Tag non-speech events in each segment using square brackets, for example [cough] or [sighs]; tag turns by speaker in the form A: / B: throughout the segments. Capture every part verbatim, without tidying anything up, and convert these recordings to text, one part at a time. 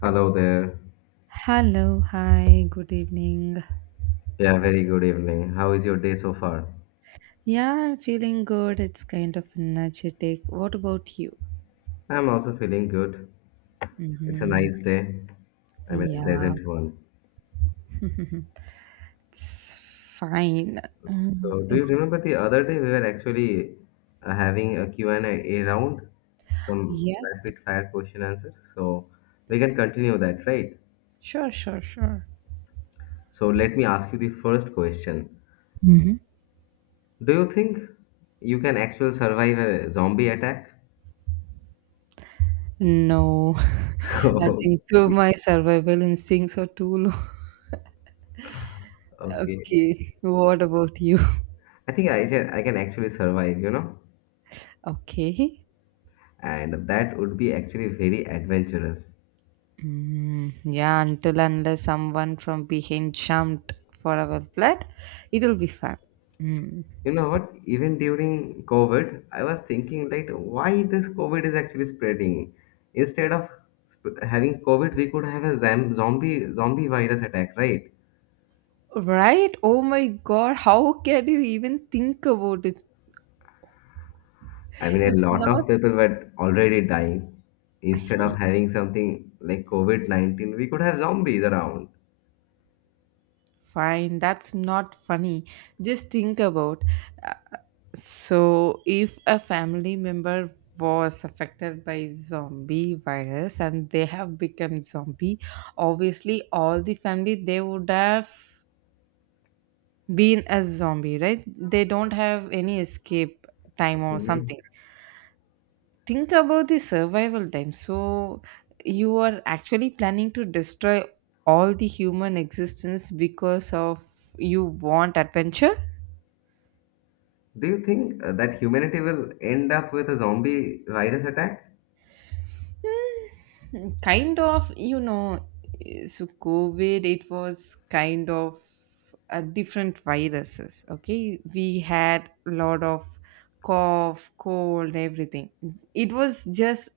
A: Hello there.
B: Hello, hi, good evening.
A: Yeah, very good evening. How is your day so far?
B: Yeah, I'm feeling good. It's kind of energetic. What about you?
A: I'm also feeling good. It's a
B: Mm-hmm.
A: nice day. I mean, a
B: Yeah,
A: pleasant one.
B: [laughs] it's fine. Mm,
A: So, do you
B: It's
A: remember the other day we were actually uh, having a Q and A round, some
B: yeah,
A: rapid fire question answers. So, we can continue that, right?
B: sure, sure, sure.
A: So, let me ask you the first question.
B: hmm
A: Do you think you can actually survive a zombie attack?
B: No,
A: [laughs]
B: [laughs] I think so.
A: Okay.
B: My survival instincts are too low. [laughs]
A: Okay.
B: Okay, what about you? [laughs]
A: I think I can, I can actually survive, you know?
B: Okay.
A: And that would be actually very adventurous.
B: Mm, yeah, until unless someone from behind jumped for our blood, it'll be fun.
A: You know what, even during covid I was thinking, like, why this covid is actually spreading? Instead of sp- having covid, we could have a zam- zombie zombie virus attack, right?
B: Right? Oh my God, how can you even think about it?
A: I mean, a
B: It's
A: lot of
B: not
A: people were already dying. Instead of
B: Hey,
A: having something like covid nineteen, we could have zombies around.
B: fine, that's not funny. Just think about uh, so if a family member was affected by zombie virus and they have become zombie, obviously all the family they would have been a zombie, right? They don't have any escape time or
A: Mhm.
B: something. Think about the survival time, so you are actually planning to destroy all the human existence because of you want adventure.
A: Do you think uh, that humanity will end up with a zombie virus attack?
B: Hmm, kind of, you know, so COVID, it was kind of a different viruses. Okay, we had a lot of cough cold everything. It was just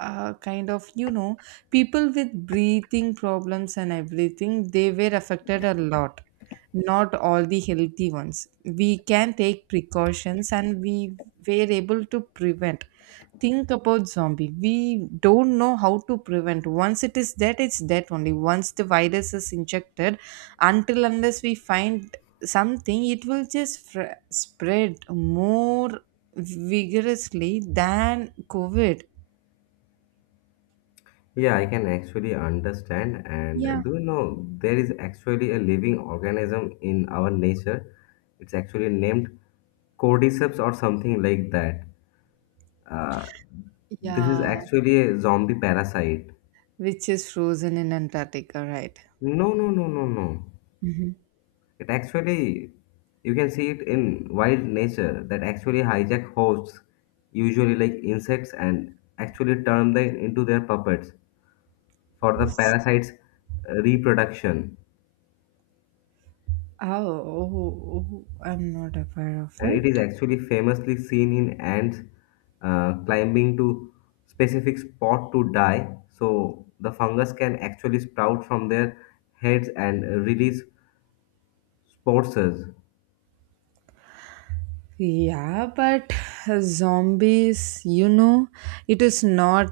B: uh, kind of, you know, people with breathing problems and everything, they were affected a lot. Not all the healthy ones. We can take precautions and we were able to prevent. Think about zombie, we don't know how to prevent. Once it is dead, it's dead. Only once the virus is injected, until unless we find something, it will just fr- spread more vigorously than COVID.
A: Yeah, I can actually understand. And uh,
B: Yeah.
A: do you know there is actually a living organism in our nature? It's actually named cordyceps or something like that. Uh, this is
B: Yeah,
A: actually a zombie parasite.
B: which is frozen in Antarctica, right?
A: No, no, no, no, no.
B: Hmm.
A: It actually, you can see it in wild nature that actually hijack hosts, usually like insects, and actually turn them into their puppets for the parasite's uh, reproduction.
B: Oh, oh, oh, I'm not aware of
A: And it
B: it.
A: is actually famously seen in ants uh, climbing to specific spot to die, so the fungus can actually sprout from their heads and release spores. No.
B: Yeah, but zombies, you know, it is not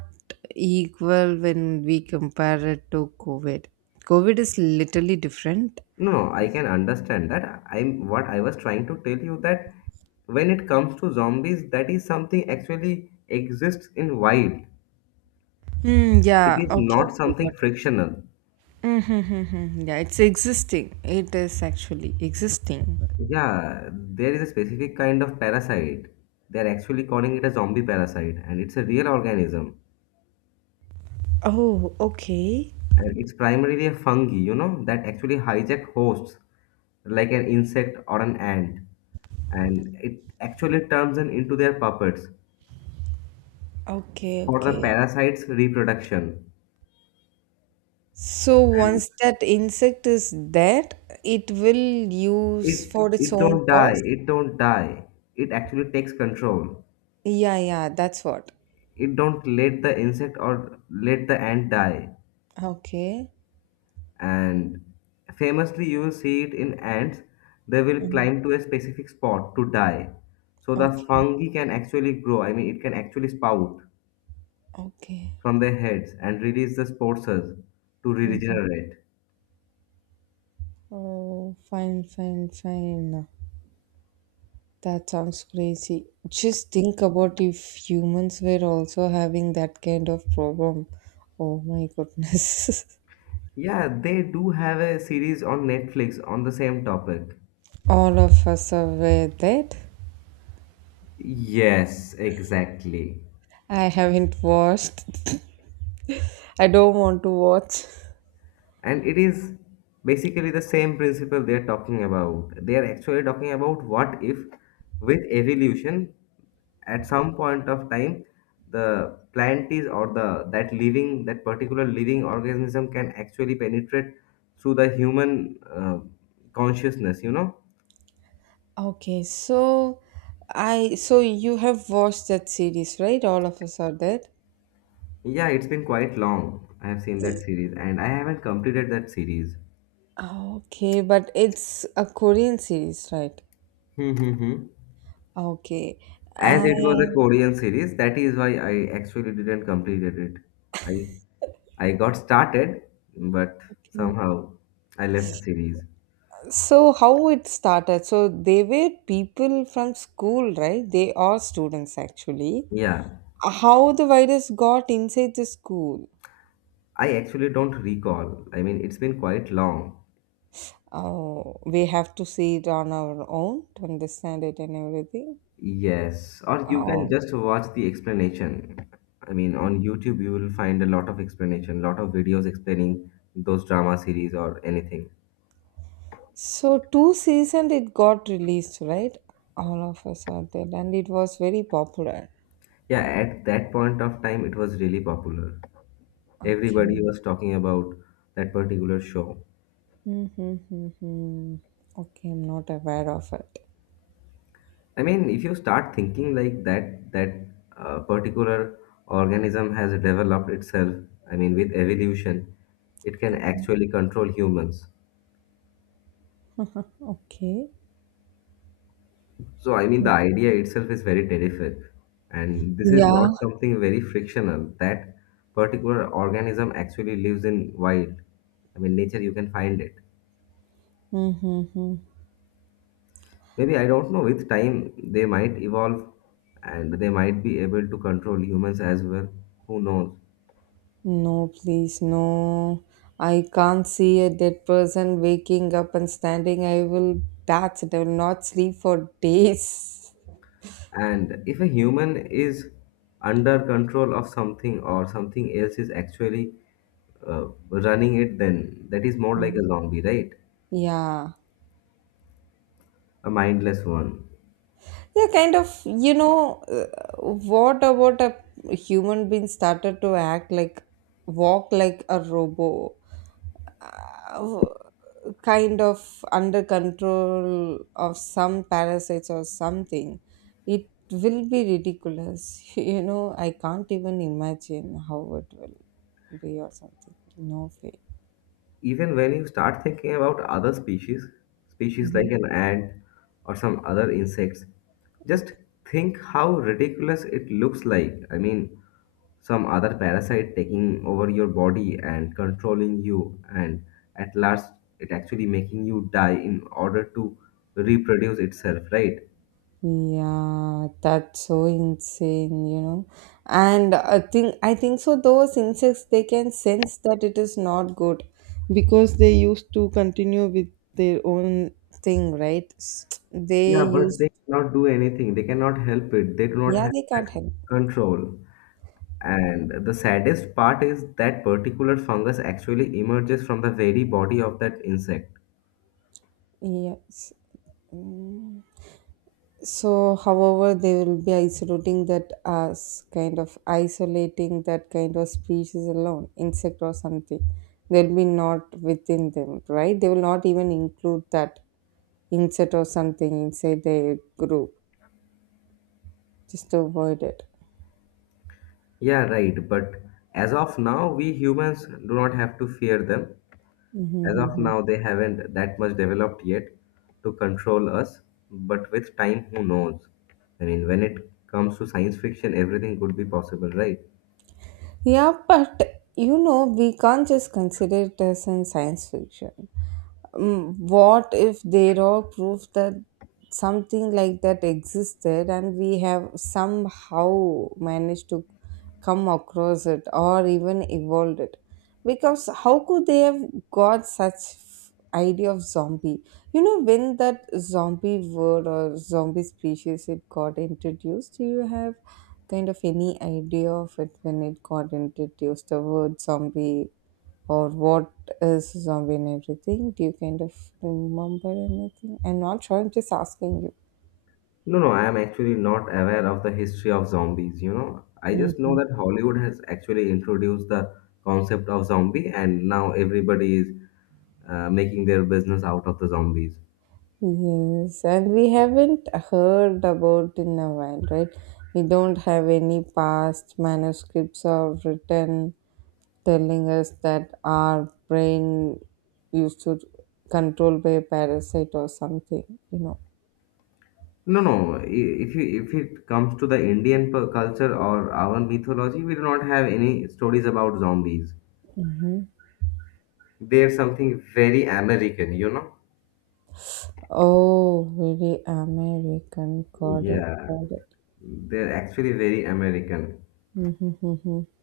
B: equal when we compare it to COVID. COVID is literally different.
A: No, I can understand that. I'm what i was trying to tell you that when it comes to zombies, that is something actually exists in wild.
B: Mm,
A: It
B: yeah,
A: is
B: okay,
A: not
B: okay,
A: something
B: got it.
A: frictional.
B: Mm-hmm, yeah, it's existing. It is actually existing.
A: Yeah, there is a specific kind of parasite. They're actually calling it a zombie parasite, and it's a real organism.
B: Oh, okay.
A: And it's primarily a fungi, you know, that actually hijack hosts like an insect or an ant. And it actually turns them into their puppets
B: Okay,
A: for the
B: okay.
A: parasite's reproduction.
B: So
A: And
B: once that insect is there, it will use
A: it
B: for its
A: it
B: own
A: don't die,
B: cause?
A: it don't die, it actually takes control.
B: Yeah, yeah, that's what.
A: It don't let the insect or let the ant die.
B: Okay.
A: And famously you will see it in ants. They will
B: Mhm.
A: climb to a specific spot to die, so the
B: Okay.
A: fungi can actually grow. I mean, it can actually spout
B: Okay.
A: from their heads and release the spores to
B: Mhm.
A: regenerate.
B: Oh, fine, fine, fine. That sounds crazy. Just think about if humans were also having that kind of problem. Oh my goodness. [laughs]
A: Yeah, they do have a series on Netflix on the same topic.
B: All of us are aware that.
A: Yes, exactly.
B: I haven't watched. I don't want to watch.
A: And it is basically the same principle they are talking about they are actually talking about what if, with evolution, at some point of time, the plant is, or the that living that particular living organism can actually penetrate through the human uh, consciousness you know
B: Okay, so I so you have watched that series, right? All of us are dead.
A: Yeah, it's been quite long I have seen that
B: Y-
A: series, and I haven't completed that series.
B: Okay, but it's a Korean series, right?
A: Hmm, hmm, hmm.
B: Okay.
A: As it was a
B: And
A: Korean series, that is why I actually didn't completed it. I I got started, but
B: okay.
A: somehow I left the series.
B: So how it started? So they were people from school, right? They are students actually.
A: Yeah,
B: How the virus got inside the school?
A: I actually don't recall. I mean, it's been quite long.
B: Oh, we have to see it on our own to understand it and everything.
A: Yes, or you can just watch the explanation. I mean, on YouTube you will find a lot of explanation, lot of videos explaining those drama series or anything.
B: So two seasons it got released, right? All of us are there, and it was very popular.
A: Yeah, at that point of time it was really popular. Everybody
B: Okay.
A: was talking about that particular show.
B: Mm-hmm, mm-hmm. Okay, I'm not aware of it.
A: I mean, if you start thinking like that, that uh, particular organism has developed itself, I mean, with evolution, it can actually control humans.
B: Okay.
A: So, I mean, the idea itself is very terrific. And this is
B: Yeah.
A: not something very frictional. That particular organism actually lives in wild. I mean, nature, you can find it.
B: Mm-hmm.
A: Maybe, I don't know, with time, they might evolve and they might be able to control humans as well. Who knows?
B: No, please, no. I can't see a dead person waking up and standing. I will, that's it. I will not sleep for days.
A: And if a human is under control of something, or something else is actually uh, running it, then that is more like
B: Mm.
A: a zombie, right?
B: Yeah.
A: A mindless one.
B: Yeah, kind of, you know, uh, what about a human being started to act like, walk like a robo, uh, kind of under control of some parasites or something? It will be ridiculous. [laughs] You know, I can't even imagine how it will be or something. No way.
A: Even when you start thinking about other species, species
B: Mm-hmm.
A: like an ant or some other insects, just think how ridiculous it looks like. I mean, some other parasite taking over your body and controlling you, and at last, it actually making you die in order to reproduce itself, right?
B: Yeah, that's so insane, you know. And I think I think so those insects they can sense that it is not good because they used to continue with their own thing, right? S- They
A: Yeah, but
B: use
A: they cannot do anything. They cannot help it. They do not
B: yeah,
A: have
B: they can't
A: that
B: help.
A: control. And the saddest part is that particular fungus actually emerges from the very body of that insect.
B: Yes. Mm. So, however, they will be isolating that as kind of isolating that kind of species alone, insect or something. They'll be not within them, right? They will not even include that insert or something inside the group just to avoid it.
A: Yeah, right. But as of now, we humans do not have to fear them. As of
B: Mhm.
A: now, they haven't that much developed yet to control us. But with time, who knows? I mean, when it comes to science fiction, everything could be possible, right?
B: Yeah, but you know, we can't just consider it as in science fiction. Mm, what if they all prove that something like that existed and we have somehow managed to come across it or even evolved it, because how could they have got such f- idea of zombie. You know, when that zombie word or zombie species it got introduced, do you have kind of any idea of it, when it got introduced the word zombie or what is zombie and everything? Do you kind of remember anything? I'm not sure. I'm just asking you.
A: No, no, I am actually not aware of the history of zombies, you know. I just know
B: Mhm.
A: that Hollywood has actually introduced the concept of zombie, and now everybody is uh, making their business out of the zombies.
B: Yes, and we haven't heard about in a while, right? We don't have any past manuscripts or written telling us that our brain used to control by a parasite or something, you know.
A: No, no, i- if you if it comes to the Indian p- culture or our mythology, we do not have any stories about zombies. They're something very American, you know.
B: Oh, very American. Got it,
A: Yeah,
B: got
A: they're actually very American,
B: it. [laughs]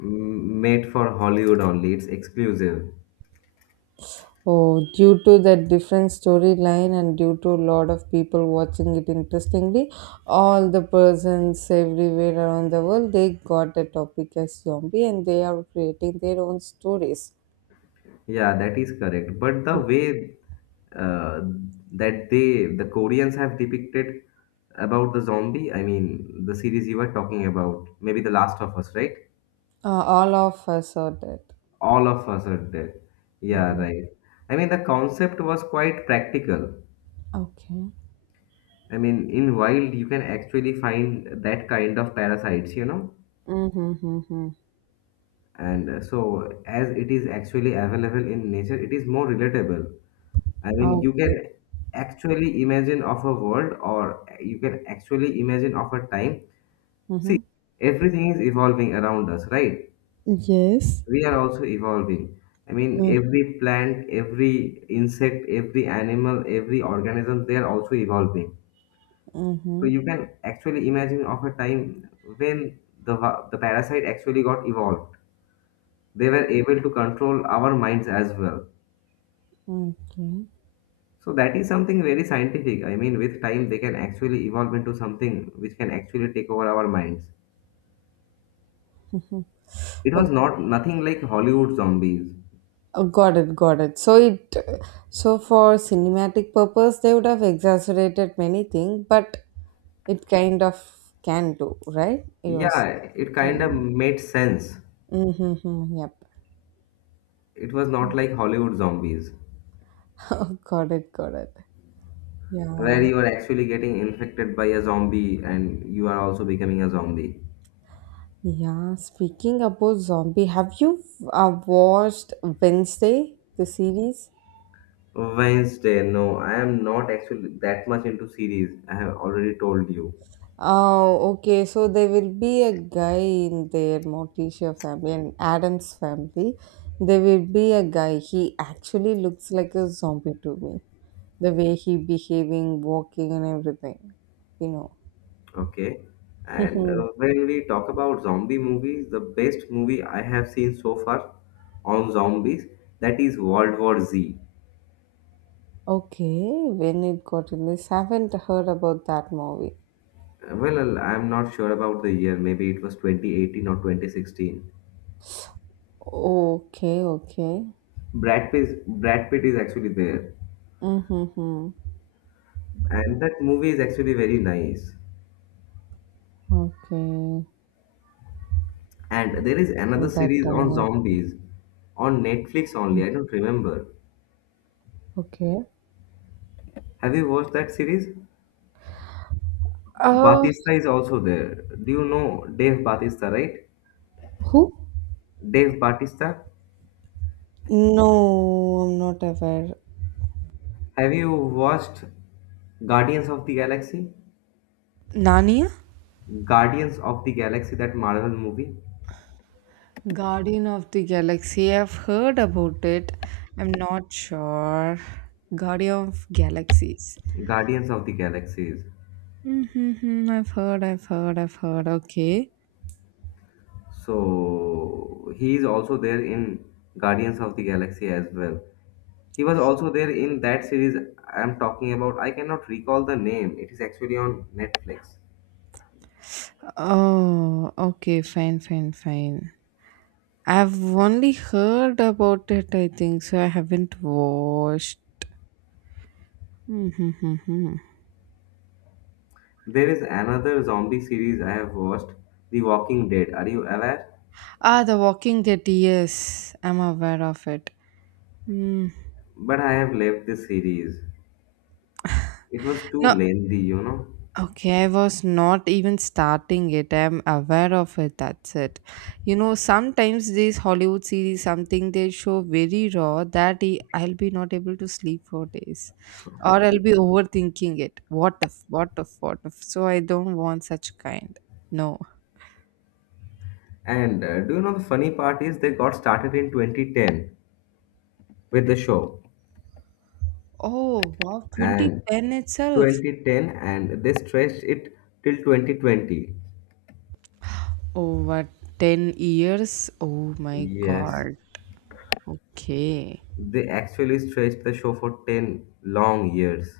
A: M- made for Hollywood only. It's exclusive.
B: Oh, due to the different storyline and due to a lot of people watching it interestingly, all the persons everywhere around the world, they got the topic as zombie and they are creating their own stories.
A: Yeah, that is correct. But
B: Uh,
A: the way uh, that they, the Koreans have depicted about the zombie, I mean, the series you were talking about, maybe The Last of Us, right?
B: all of us are dead.
A: All of us are dead. Yeah,
B: Mhm.
A: right. I mean, the concept was quite practical.
B: Okay.
A: I mean, in wild, you can actually find that kind of parasites, you know?
B: Mm-hmm, mm-hmm.
A: And uh, so, as it is actually available in nature, it is more relatable. I mean, you
B: Okay.
A: can actually imagine of a world, or you can actually imagine of a time. See,
B: Mm-hmm.
A: everything is evolving around us, right?
B: Yes.
A: We are also evolving. I mean, every plant, every insect, every animal, every organism, they are also evolving. So
B: Mm-hmm.
A: you can actually imagine of a time when the va- the parasite actually got evolved. They were able to control our minds as well. So that is something very scientific. I mean, with time they can actually evolve into something which can actually take over our minds. It was
B: Okay.
A: not nothing like Hollywood zombies.
B: Oh, got it, got it. So it, so for cinematic purpose, they would have exaggerated many things, but it kind of can do, right? You was
A: Yeah, it kind of
B: telling.
A: made sense.
B: Mm-hmm, yep.
A: It was not like Hollywood zombies,
B: [laughs] Oh, got it, got it.
A: where
B: Yeah,
A: you are actually getting infected by a zombie and you are also becoming a zombie.
B: yeah. Speaking about zombie, have you uh, watched Wednesday, the series?
A: Wednesday, no, I am not actually that much into series. I have already told you.
B: Oh, okay. So there will be a guy in their Morticia family and Adam's family. There will be a guy. He actually looks like a zombie to me. The way he behaving, walking, and everything. You
A: Okay. And
B: know.
A: uh, when we talk about zombie movies, the best movie I have seen so far on zombies, that is World War Z.
B: [laughs] Okay. When it got released, haven't heard about that movie.
A: Uh, Well, I'm not sure about the year. Maybe it was twenty eighteen or twenty sixteen.
B: Okay. Okay.
A: Brad Pitt, Brad Pitt is actually there.
B: Mm-hmm.
A: And that movie is actually very nice.
B: Okay.
A: And there is another
B: That
A: series
B: I'm
A: on
B: not.
A: zombies on Netflix only. I don't remember.
B: Okay.
A: Have you watched that series?
B: Uh,
A: Batista is also there. Do you know Dave Batista, right?
B: who?
A: Dave Bautista.
B: No, I'm not aware.
A: Have you watched Guardians of the Galaxy?
B: Narnia?
A: Guardians of the Galaxy, that Marvel movie.
B: Guardian of the Galaxy. I've heard about it. I'm not sure. Guardian of Galaxies.
A: Guardians of the Galaxies.
B: Mm-hmm, I've heard, I've heard, I've heard. Okay.
A: So he is also there in Guardians of the Galaxy as well. He was also there in that series I am talking about. I cannot recall the name. It is actually on Netflix.
B: Oh, okay. Fine, fine, fine. I've only heard about it, I think, so I haven't watched. Mm-hmm.
A: There is another zombie series I have watched, The Walking Dead. Are you aware?
B: Ah, The Walking Dead. Yes, I'm aware of it. Mm.
A: But I have left this series. It was too
B: No,
A: lengthy, you know.
B: okay, I was not even starting it. I'm aware of it. That's it. You know, sometimes these Hollywood series, something they show very raw that I- I'll be not able to sleep for days, or I'll
A: Okay.
B: be overthinking it. What if? What if? What if? So I don't want such kind. No.
A: And uh, do you know the funny part is they got started in twenty ten with the show,
B: Oh wow,
A: and
B: twenty ten itself.
A: twenty ten, and they stretched it till twenty twenty.
B: Over ten years. Oh my
A: Yes,
B: God. Okay.
A: they actually stretched the show for ten long years.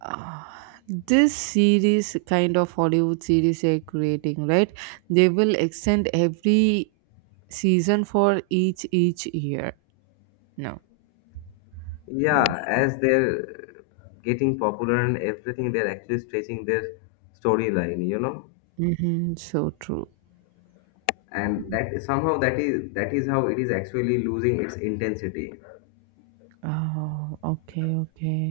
B: uh, this series, kind of Hollywood series they're creating, right? They will extend every season for each each year, no?
A: Yeah, as they're getting popular and everything, they're actually stretching their storyline, you know?
B: Mm-hmm. So true.
A: And that somehow that is that is how it is actually losing its intensity.
B: Oh, okay, okay.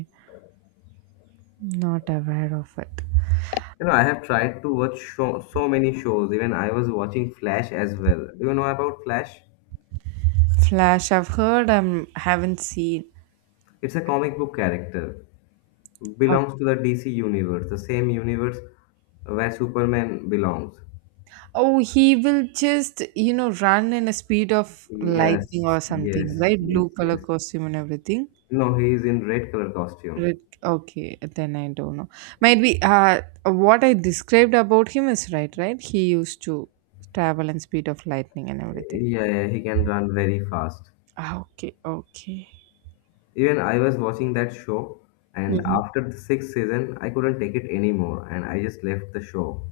B: Not aware of it.
A: You know, I have tried to watch show, so many shows. Even I was watching Flash as well. Do you know about Flash?
B: Flash, I've heard, um haven't seen.
A: It's a comic book character.
B: Okay.
A: Belongs to the D C universe, the same universe where Superman belongs.
B: Oh, he will just, you know, run in a speed of
A: Yes,
B: lightning or
A: yes,
B: something, right?
A: yes,
B: Blue color
A: yes.
B: costume and everything.
A: No, he is in red color costume.
B: Right. Okay, then I don't know. Might be uh, what I described about him is right, right? He used to travel and speed of lightning and everything.
A: Yeah, yeah, he can run very fast.
B: Ah, okay, okay.
A: Even I was watching that show, and
B: Mm-hmm.
A: after the sixth season, I couldn't take it anymore, and I just left the show.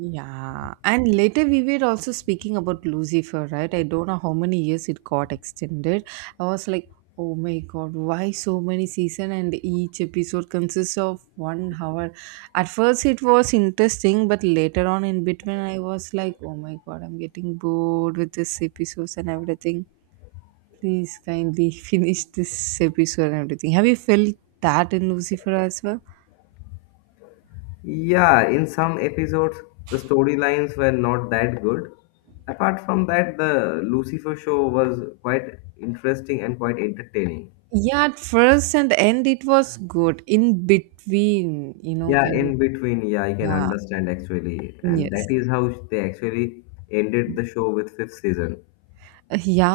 B: Yeah, and later we were also speaking about Lucifer, right? I don't know how many years it got extended. I was like, oh my god, why so many season and each episode consists of one hour? At first it was interesting, but later on in between I was like, oh my god, I'm getting bored with this episodes and everything. Please kindly [laughs] finish this episode and everything. Have you felt that in Lucifer as well?
A: Yeah, in some episodes, the storylines were not that good. Apart from that, the Lucifer show was quite interesting and quite entertaining.
B: Yeah, at first and end it was good. In between, you know,
A: Yeah,
B: kind of
A: in between, yeah, I can
B: yeah.
A: understand actually. And that
B: Yes.
A: is how they actually ended the show with fifth season.
B: Yeah,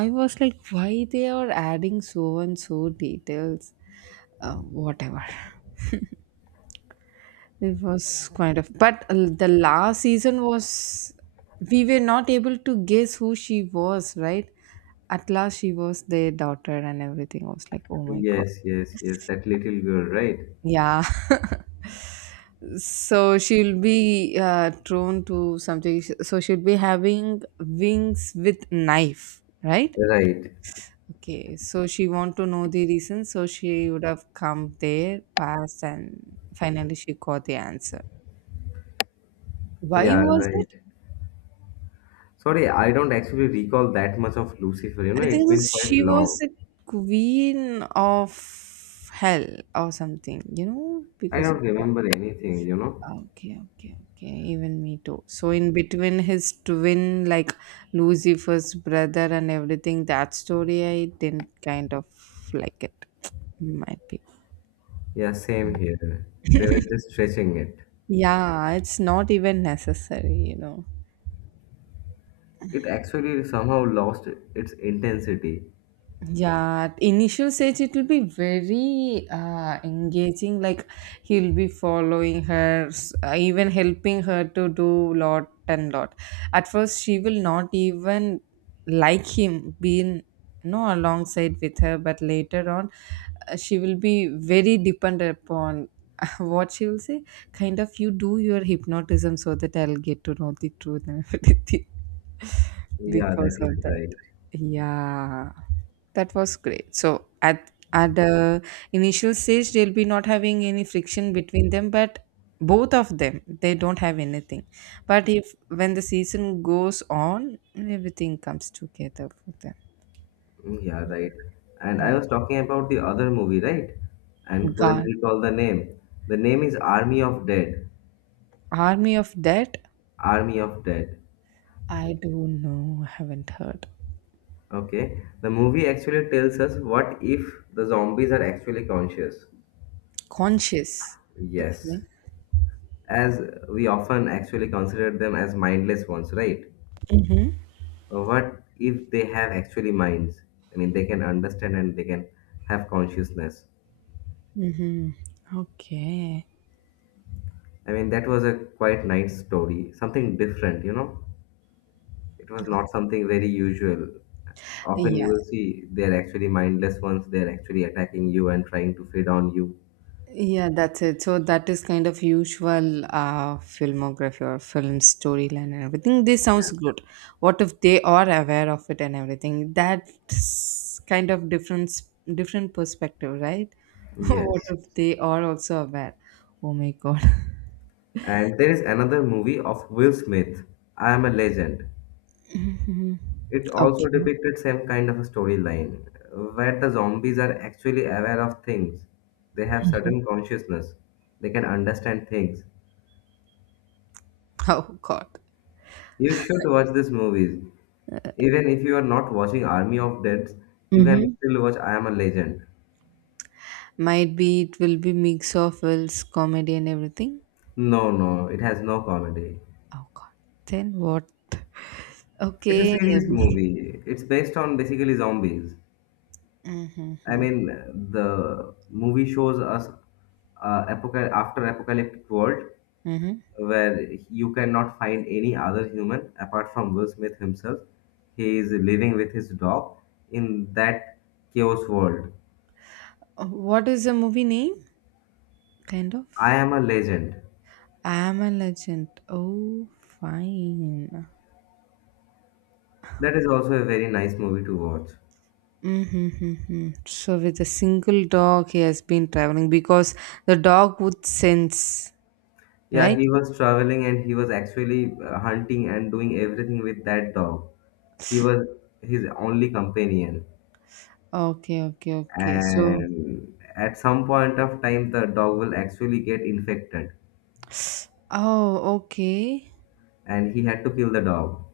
B: I was like, why they are adding so and so details? Uh, whatever. It was kind of, but uh, the last season was, we were not able to guess who she was, right? At last, she was their daughter, and everything was like, oh my god.
A: Yes, yes, yes, that little girl, right?
B: Yeah. [laughs] So she'll be uh, thrown to something. So she'll be having wings with knife, right?
A: Right.
B: Okay. So she want to know the reason. So she would have come there, passed, and finally she got the answer. Why
A: Yeah,
B: was
A: right.
B: it?
A: Sorry, I don't actually recall that much of Lucifer, you know,
B: I
A: it's
B: think
A: been
B: this-
A: quite
B: she was
A: long.
B: a queen of hell or something. You know,
A: I
B: because. Of
A: don't remember anything, you know.
B: Okay, okay, okay. Even me too. So in between his twin, like Lucifer's brother and everything, that story I didn't kind of like it. Might be.
A: Yeah, same here. They were just stretching it.
B: Yeah, it's not even necessary, you know.
A: It actually somehow lost its intensity.
B: Yeah, at initial stage it will be very uh, engaging. Like he'll be following her, s- uh, even helping her to do lot and lot. At first, she will not even like him being, you know, alongside with her, but later on, uh, she will be very dependent upon [laughs] what she will say. Kind of, you do your hypnotism so that I'll get to know the truth and [laughs] everything
A: Yeah,
B: because
A: that is
B: of that,
A: right.
B: yeah. That was great. So at at the initial stage they'll be not having any friction between them, but both of them they don't have anything. But if, when the season goes on, everything comes together for them.
A: Mm, yeah, right. And I
B: Yeah.
A: was talking about the other movie, right? And couldn't
B: God.
A: recall the name. The name is Army of Dead.
B: Army of dead.
A: Army of Dead.
B: I don't know, I haven't heard.
A: Okay. The movie actually tells us what if the zombies are actually conscious.
B: Conscious. Okay.
A: Yes. As we often actually consider them as mindless ones, right?
B: Mm-hmm.
A: Uh, What if they have actually minds? I mean, they can understand and they can have consciousness.
B: Mm-hmm. Okay.
A: I mean, that was a quite nice story, something different, you know? It was not something very usual. Often you
B: Yeah.
A: will see they're actually mindless ones, they're actually attacking you and trying to feed on you.
B: Yeah, that's it. So that is kind of usual uh, filmography or film storyline and everything. This sounds good. What if they are aware of it and everything? That's kind of different different perspective, right? [laughs] What
A: Yes.
B: if they are also aware? Oh my god.
A: And there is another movie of Will Smith, I Am a Legend.
B: Mhm.
A: It also
B: Okay.
A: depicted same kind of a storyline where the zombies are actually aware of things. They have certain consciousness. They can understand things.
B: Oh god.
A: You should watch these movies. Even if you are not watching Army of Deads, you can
B: Mm-hmm.
A: still watch I Am a Legend.
B: Might be it will be mix of wills, comedy and everything.
A: No, no, it has no comedy.
B: Oh god. Then what?
A: It's a
B: Okay.
A: serious movie. It's based on basically zombies. I
B: Mm-hmm.
A: mean, the movie shows us uh, apoca- after apocalyptic world where you cannot find any other human apart from Will Smith himself. He is living with his dog in that chaos world.
B: Uh, What is the movie name? Kind
A: I
B: of.
A: am a legend.
B: I am a legend. Oh, fine.
A: That is also a very nice movie to watch.
B: Mm-hmm. So, with a single dog, he has been traveling because the dog would sense,
A: Yeah,
B: right?
A: he was traveling and he was actually uh, hunting and doing everything with that dog. He was his only companion.
B: Okay, okay, okay. So,
A: And at some point of time, the dog will actually get infected
B: [sighs] oh, okay.
A: and he had to kill the dog.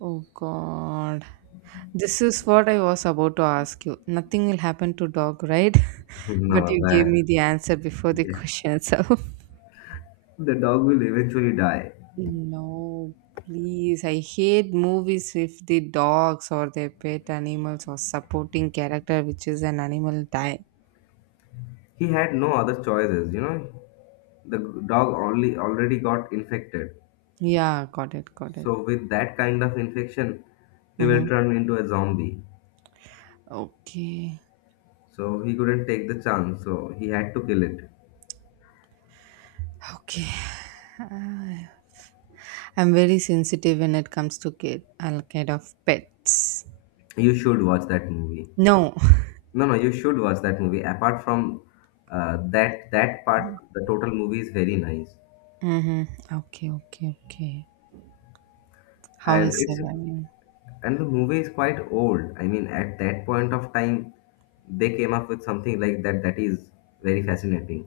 B: Oh, God. This is what I was about to ask you. Nothing will happen to dog, right?
A: [laughs]
B: [laughs] But
A: no,
B: you gave
A: that,
B: me the answer before the [laughs]
A: yeah.
B: question. So,
A: The dog will eventually die.
B: no, please. I hate movies with the dogs or their pet animals or supporting character, which is an animal die.
A: He had no other choices, you know. The dog only already got infected.
B: Yeah, got it, got it.
A: So with that kind of infection, he will
B: Mm-hmm.
A: turn into a zombie.
B: Okay,
A: So he couldn't take the chance. So he had to kill it.
B: okay. [sighs] Ah, I'm very sensitive when it comes to kid, uh, kind of pets.
A: You should watch that movie.
B: No.
A: No, no, you should watch that movie. Apart from uh, that that part, the total movie is very nice,
B: Mm-hmm. Okay, okay, okay. How
A: and
B: is
A: it's
B: surviving?
A: and the movie is quite old. I mean, at that point of time, they came up with something like that that is very fascinating.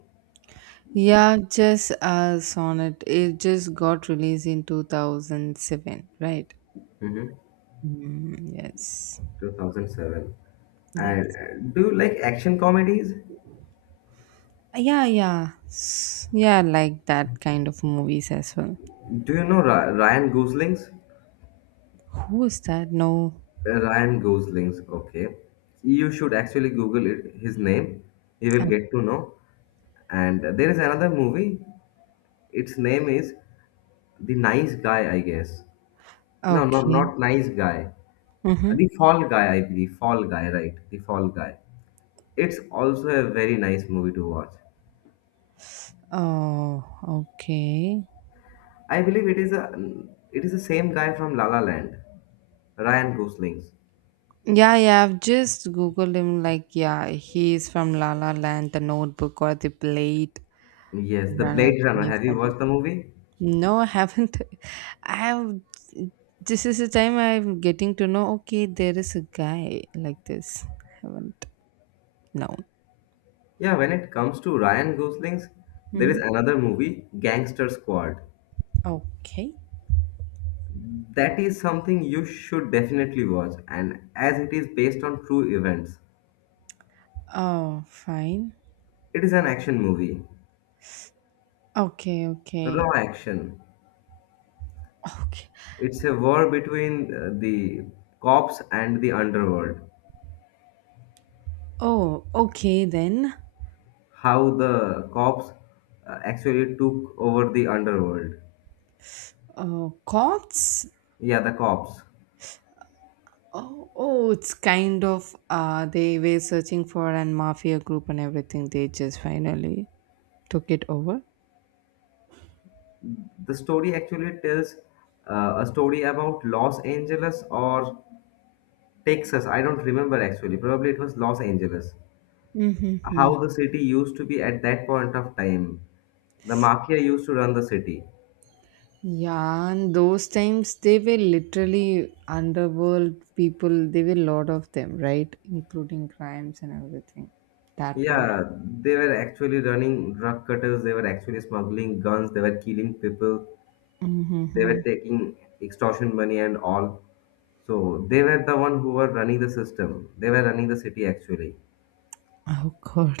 B: Yeah, just uh, Sonnet. It just got released in two thousand seven, right?
A: Mm-hmm.
B: Mm, yes.
A: two thousand seven, and
B: Yes.
A: uh, do you like action comedies?
B: Yeah, yeah. S- Yeah, I like that kind of movies as well.
A: Do you know Ra- Ryan Gosling's?
B: Who is that? No.
A: Uh, ryan gosling's okay, you should actually google it, his name, you will
B: Oh,
A: get to know. And there is another movie, its name is the Nice Guy, I guess. No, not not
B: okay.
A: Nice Guy.
B: Mm-hmm.
A: The Fall Guy, I believe. Fall Guy, right? The Fall Guy. It's also a very nice movie to watch.
B: Oh, okay.
A: I believe it is a it is the same guy from La La Land, Ryan Gosling's.
B: Yeah, yeah, I've just Googled him. Like, yeah, he's from La La Land, The Notebook, or The Blade
A: Yes, the
B: Runner
A: Blade Runner. Have you
B: twenty fourteen.
A: watched the movie?
B: No, I haven't. [laughs] I have. This is the time I'm getting to know, okay, there is a guy like this. Haven't. No.
A: Yeah, when it comes to Ryan Gosling's, there is another movie, Gangster Squad.
B: Okay.
A: That is something you should definitely watch, and as it is based on true events,
B: Oh, fine.
A: it is an action movie,
B: Okay, okay.
A: raw action.
B: Okay.
A: It's a war between uh, the cops and the underworld.
B: Oh, okay then.
A: How the cops uh, actually took over the underworld.
B: Uh, cops?
A: Yeah, the cops.
B: Oh, oh, it's kind of uh they were searching for an mafia group and everything. They just finally took it over.
A: The story actually tells uh, a story about Los Angeles or Texas. I don't remember actually. Probably it was Los Angeles.
B: Mm-hmm.
A: How the city used to be at that point of time. The mafia used to run the city.
B: Yeah, and those times they were literally underworld people. They were lot of them, right? Including crimes and everything. That one.
A: Yeah, they were actually running drug cutters, they were actually smuggling guns, they were killing people. They were
B: Mm-hmm.
A: taking extortion money and all. So they were the one who were running the system. They were running the city actually.
B: Oh God.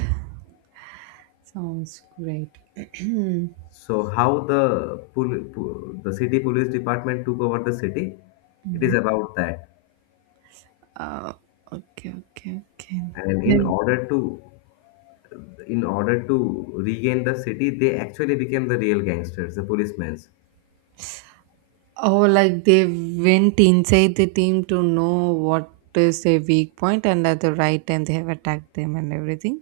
B: Sounds great. [clears throat]
A: So how the pol- po- the city police department took over the city, it is about that.
B: uh, okay, okay, okay.
A: And in
B: Then,
A: order to in order to regain the city, they actually became the real gangsters, the policemen.
B: oh, like they went inside the team to know what is their weak point, and at the right time they have attacked them and everything.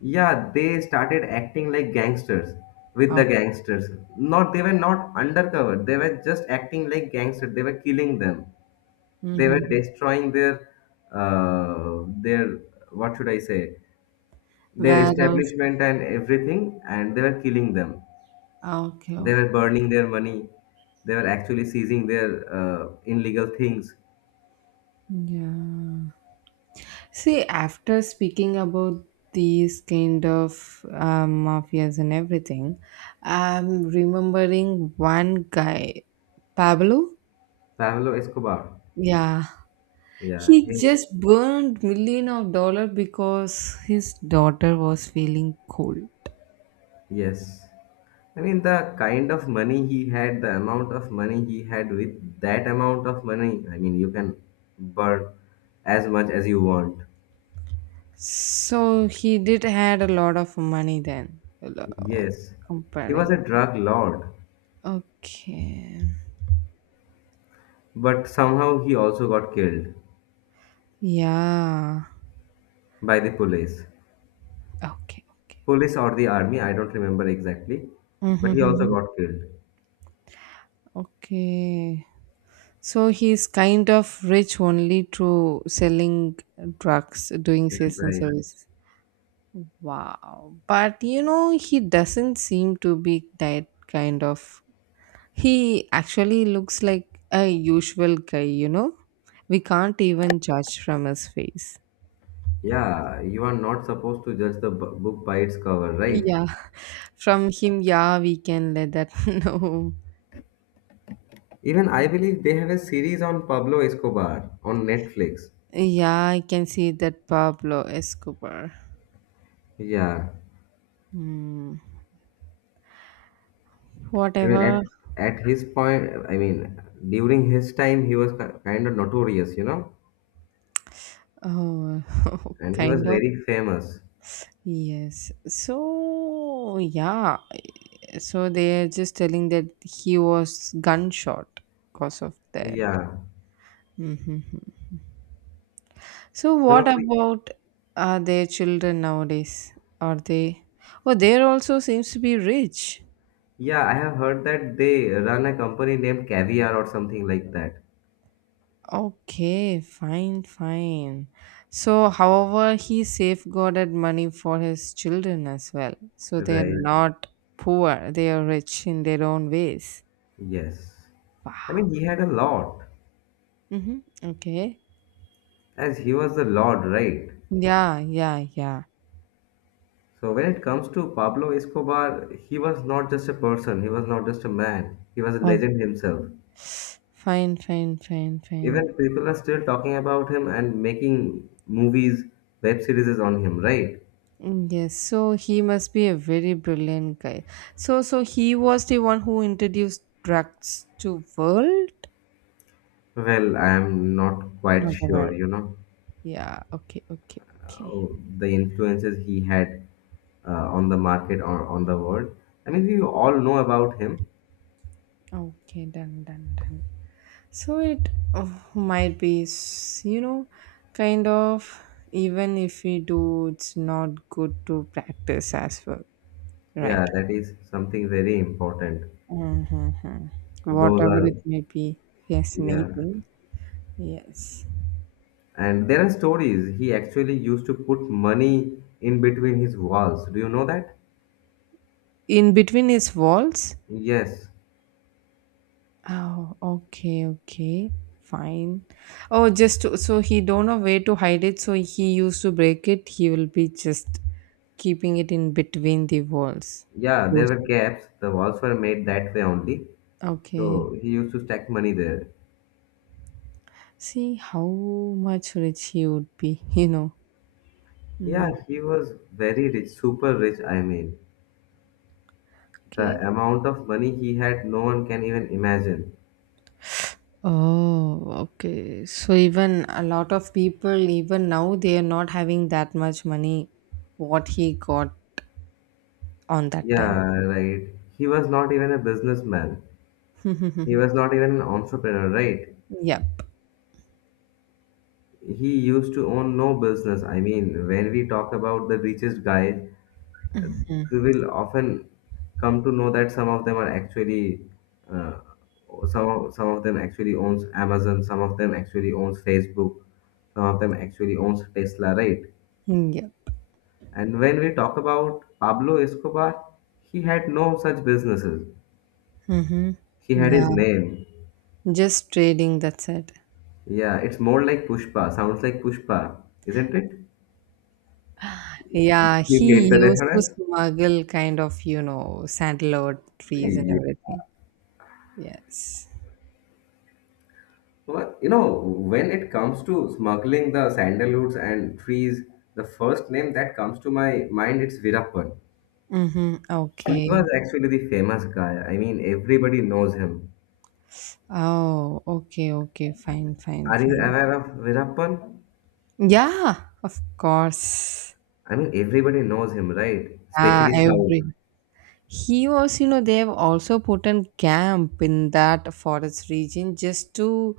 A: Yeah, they started acting like gangsters with the
B: Oh.
A: gangsters. Not they were not undercover. They were just acting like gangsters. They were killing them, they were
B: Mm-hmm.
A: destroying their uh, their what should I say their
B: Where else?
A: establishment and everything, and they were killing them.
B: Okay,
A: They were
B: okay.
A: burning their money. They were actually seizing their uh, illegal things.
B: Yeah. See, after speaking about these kind of um, mafias and everything, I'm remembering one guy, Pablo.
A: Pablo Escobar.
B: Yeah.
A: Yeah.
B: He
A: He,
B: just burned million of dollar because his daughter was feeling cold.
A: yes. I mean, the kind of money he had, the amount of money he had, with that amount of money, I mean, you can burn as much as you want.
B: So he did had a lot of money then. Hello,
A: Yes. He was a
B: comparing.
A: drug lord.
B: Okay.
A: But somehow he also got killed
B: Yeah.
A: by the police.
B: Okay. Okay.
A: Police or the army, I don't remember exactly. But he also
B: Mm-hmm.
A: got killed.
B: Okay. So he's kind of rich only through selling drugs, doing
A: Yeah,
B: sales and
A: right.
B: service. Wow. But you know, he doesn't seem to be that kind of he actually looks like a usual guy, you know? We can't even judge from his face.
A: Yeah, you are not supposed to judge the bu- book by its cover, right?
B: Yeah, [laughs] from him, yeah, we can let that [laughs] know.
A: Even I believe they have a series on Pablo Escobar on Netflix.
B: Yeah, I can see that Pablo Escobar.
A: Yeah.
B: Hmm.
A: I mean, at,
B: Whatever.
A: at his point, I mean, during his time, he was ki- kind of notorious, you know?
B: Oh, [laughs]
A: And he was
B: kind of.
A: very famous.
B: Yes. So, yeah. So they're just telling that he was gunshot because of that.
A: Yeah.
B: Hmm. So what
A: Probably.
B: about uh, their children nowadays? Are they? Oh, they also seems to be rich.
A: Yeah, I have heard that they run a company named Caviar or something like that.
B: Okay, fine, fine. So, however, he safeguarded money for his children as well. So they're
A: Right.
B: not poor; they are rich in their own ways.
A: Yes. I
B: Wow.
A: mean, he had a lot,
B: Mm-hmm. Okay.
A: as he was the Lord, right?
B: Yeah, yeah, yeah.
A: So when it comes to Pablo Escobar, he was not just a person, he was not just a man, he was a
B: Oh,
A: legend himself.
B: fine, fine, fine, fine.
A: Even people are still talking about him and making movies, web series on him, right?
B: Mm, yes, so he must be a very brilliant guy. So, so he was the one who introduced drugs to world,
A: Well, I am not quite
B: not the
A: sure,
B: world.
A: you know.
B: Yeah. Okay. Okay. Okay.
A: Oh, the influences he had uh, on the market or on the world. I mean, we all know about him.
B: Okay. Done. Done. Done. So it oh, might be, s- you know, kind of even if we do, it's not good to practice as well, right?
A: Yeah, that is something very important.
B: Mm-hmm.
A: Those
B: Whatever
A: are,
B: it may be,
A: yeah.
B: fascinating. Yes.
A: And there are stories. He actually used to put money in between his walls. Do you know that?
B: In between his walls,
A: Yes.
B: oh, okay, okay, fine. Oh, just to, so he don't know where to hide it, so he used to break it. He will be just keeping it in between the walls.
A: Yeah, there
B: Those-
A: were gaps. The walls were made that way only.
B: okay.
A: So he used to stack money there.
B: See how much rich he would be, [laughs] you know. Mm,
A: Yeah, he was very rich, super rich, I mean.
B: okay.
A: The amount of money he had, no one can even imagine.
B: Oh, okay. So even a lot of people, even now, they are not having that much money. What he got on that time.
A: Yeah, right. He was not even a businessman. He was
B: [laughs]
A: not even an entrepreneur, right?
B: Yep.
A: He used to own no business. I mean, when we talk about the richest guys, uh, we will often come to know that some of them are actually, uh, some of, some of them actually owns Amazon, some of them actually owns Facebook, some of them actually owns Tesla, right?
B: Mm. Yep.
A: And when we talk about Pablo Escobar, he had no such businesses.
B: Mm-hmm.
A: He had
B: Yeah.
A: his name.
B: Just trading, that's it.
A: Yeah, it's more like Pushpa. Sounds like Pushpa, isn't it?
B: Yeah,
A: You
B: he
A: get the
B: used to
A: reference?
B: smuggle kind of, you know, sandalwood trees and
A: Yeah.
B: everything. Yes.
A: Well, you know, when it comes to smuggling the sandalwoods and trees, the first name that comes to my mind it's Virappan.
B: Mm-hmm.
A: He
B: Okay.
A: was actually the famous guy. I mean, everybody knows him.
B: Oh, okay, okay. Fine, fine,
A: Are you
B: fine.
A: aware of Virappan?
B: Yeah, of course.
A: I mean, everybody knows him, right?
B: Yeah,
A: Especially South.
B: every. He was, you know, they have also put in camp in that forest region just to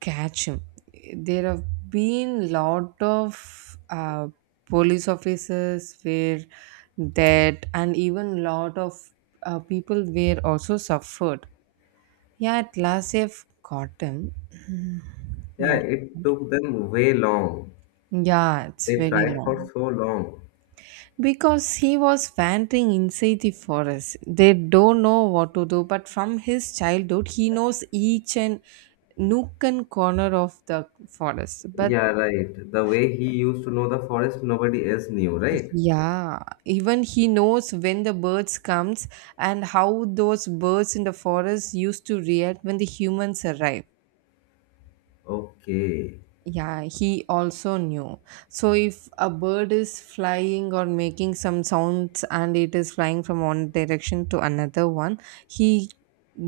B: catch him. There have been lot of uh, police officers where that, and even lot of uh, people were also suffered. Yeah, at last they've caught him.
A: Yeah,
B: Yeah,
A: it took them way long.
B: yeah, it's
A: They
B: very
A: tried for
B: long
A: so long.
B: because he was wandering inside the forest. They don't know what to do, but from his childhood, he knows each and nook and corner of the forest. But
A: Yeah, right. The way he used to know the forest, nobody else knew, right?
B: yeah, even he knows when the birds comes and how those birds in the forest used to react when the humans arrive.
A: Okay.
B: Yeah, he also knew. So if a bird is flying or making some sounds and it is flying from one direction to another one, he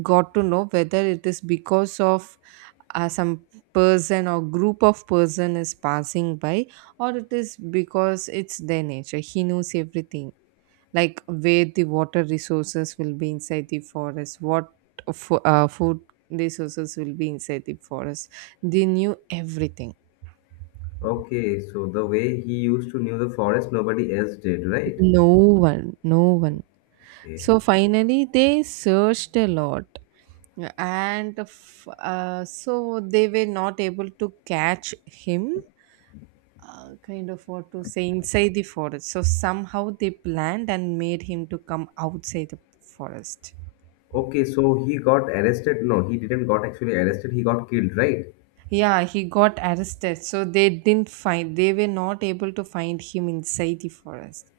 B: got to know whether it is because of uh, some person or group of person is passing by or it is because it's their nature. He knows everything like where the water resources will be inside the forest what fo- uh, food resources will be inside the forest, they knew everything.
A: Okay, so the way he used to knew the forest, nobody else did, right?
B: No one, no one.
A: Okay.
B: So finally they searched a lot and f- uh, so they were not able to catch him, uh, kind of what to say inside the forest, so somehow they planned and made him to come outside the forest.
A: Okay, so he got arrested. No, he didn't got actually arrested. He got killed, right?
B: Yeah, he got arrested. So they didn't find, they were not able to find him inside the forest.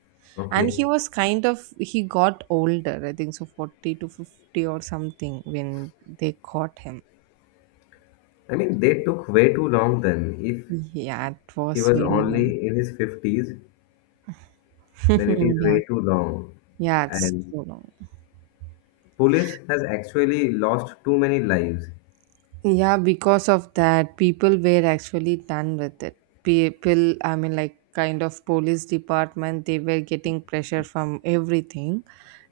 B: And
A: Okay.
B: he was kind of, he got older, I think so forty to fifty or something when they caught him.
A: I mean, they took way too long then. If
B: Yeah, it
A: he
B: was
A: was
B: very long.
A: only in his fifties,
B: [laughs]
A: then it is
B: yeah,
A: way too long.
B: yeah, it's
A: And
B: too long.
A: police has actually lost too many lives.
B: Yeah, because of that, people were actually done with it. People, I mean, like kind of police department, they were getting pressure from everything,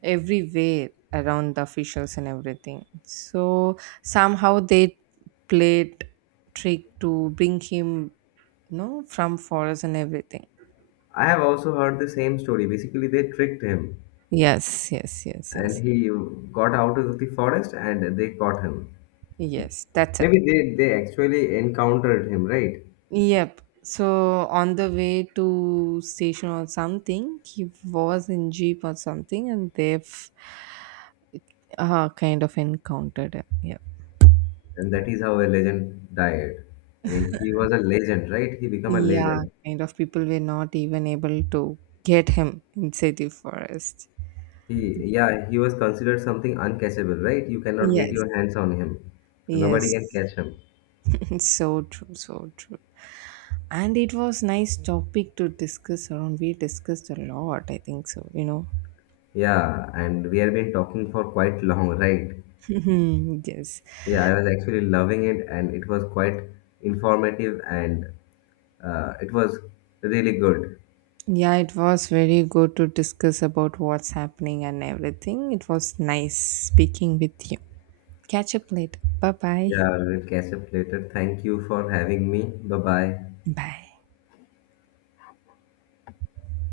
B: everywhere around the officials and everything. So somehow they played trick to bring him, you know, from forest and everything.
A: I have also heard the same story. Basically, they tricked him,
B: Yes, yes, yes,
A: and
B: yes,
A: he got out of the forest and they caught him.
B: yes. That's it.
A: Maybe they, they actually encountered him, right?
B: Yep. So on the way to station or something, he was in jeep or something, and they've uh, kind of encountered him. Yeah,
A: And that is how a legend died. I mean, he was a legend, right? He became a
B: yeah.
A: legend.
B: Kind of people were not even able to get him inside the forest.
A: He, yeah, he was considered something uncatchable, right? You cannot get
B: Yes,
A: your hands on him. Nobody can
B: yes.
A: catch him.
B: [laughs] So true, so true. And it was nice topic to discuss around. We discussed a lot, I think so. You know.
A: Yeah, and we have been talking for quite long, right?
B: [laughs] Yes.
A: Yeah, I was actually loving it, and it was quite informative, and uh, it was really good.
B: Yeah, it was very good to discuss about what's happening and everything. It was nice speaking with you. Catch up later. Bye bye.
A: Yeah, we'll catch up later. Thank you for having me. Bye bye.
B: Bye.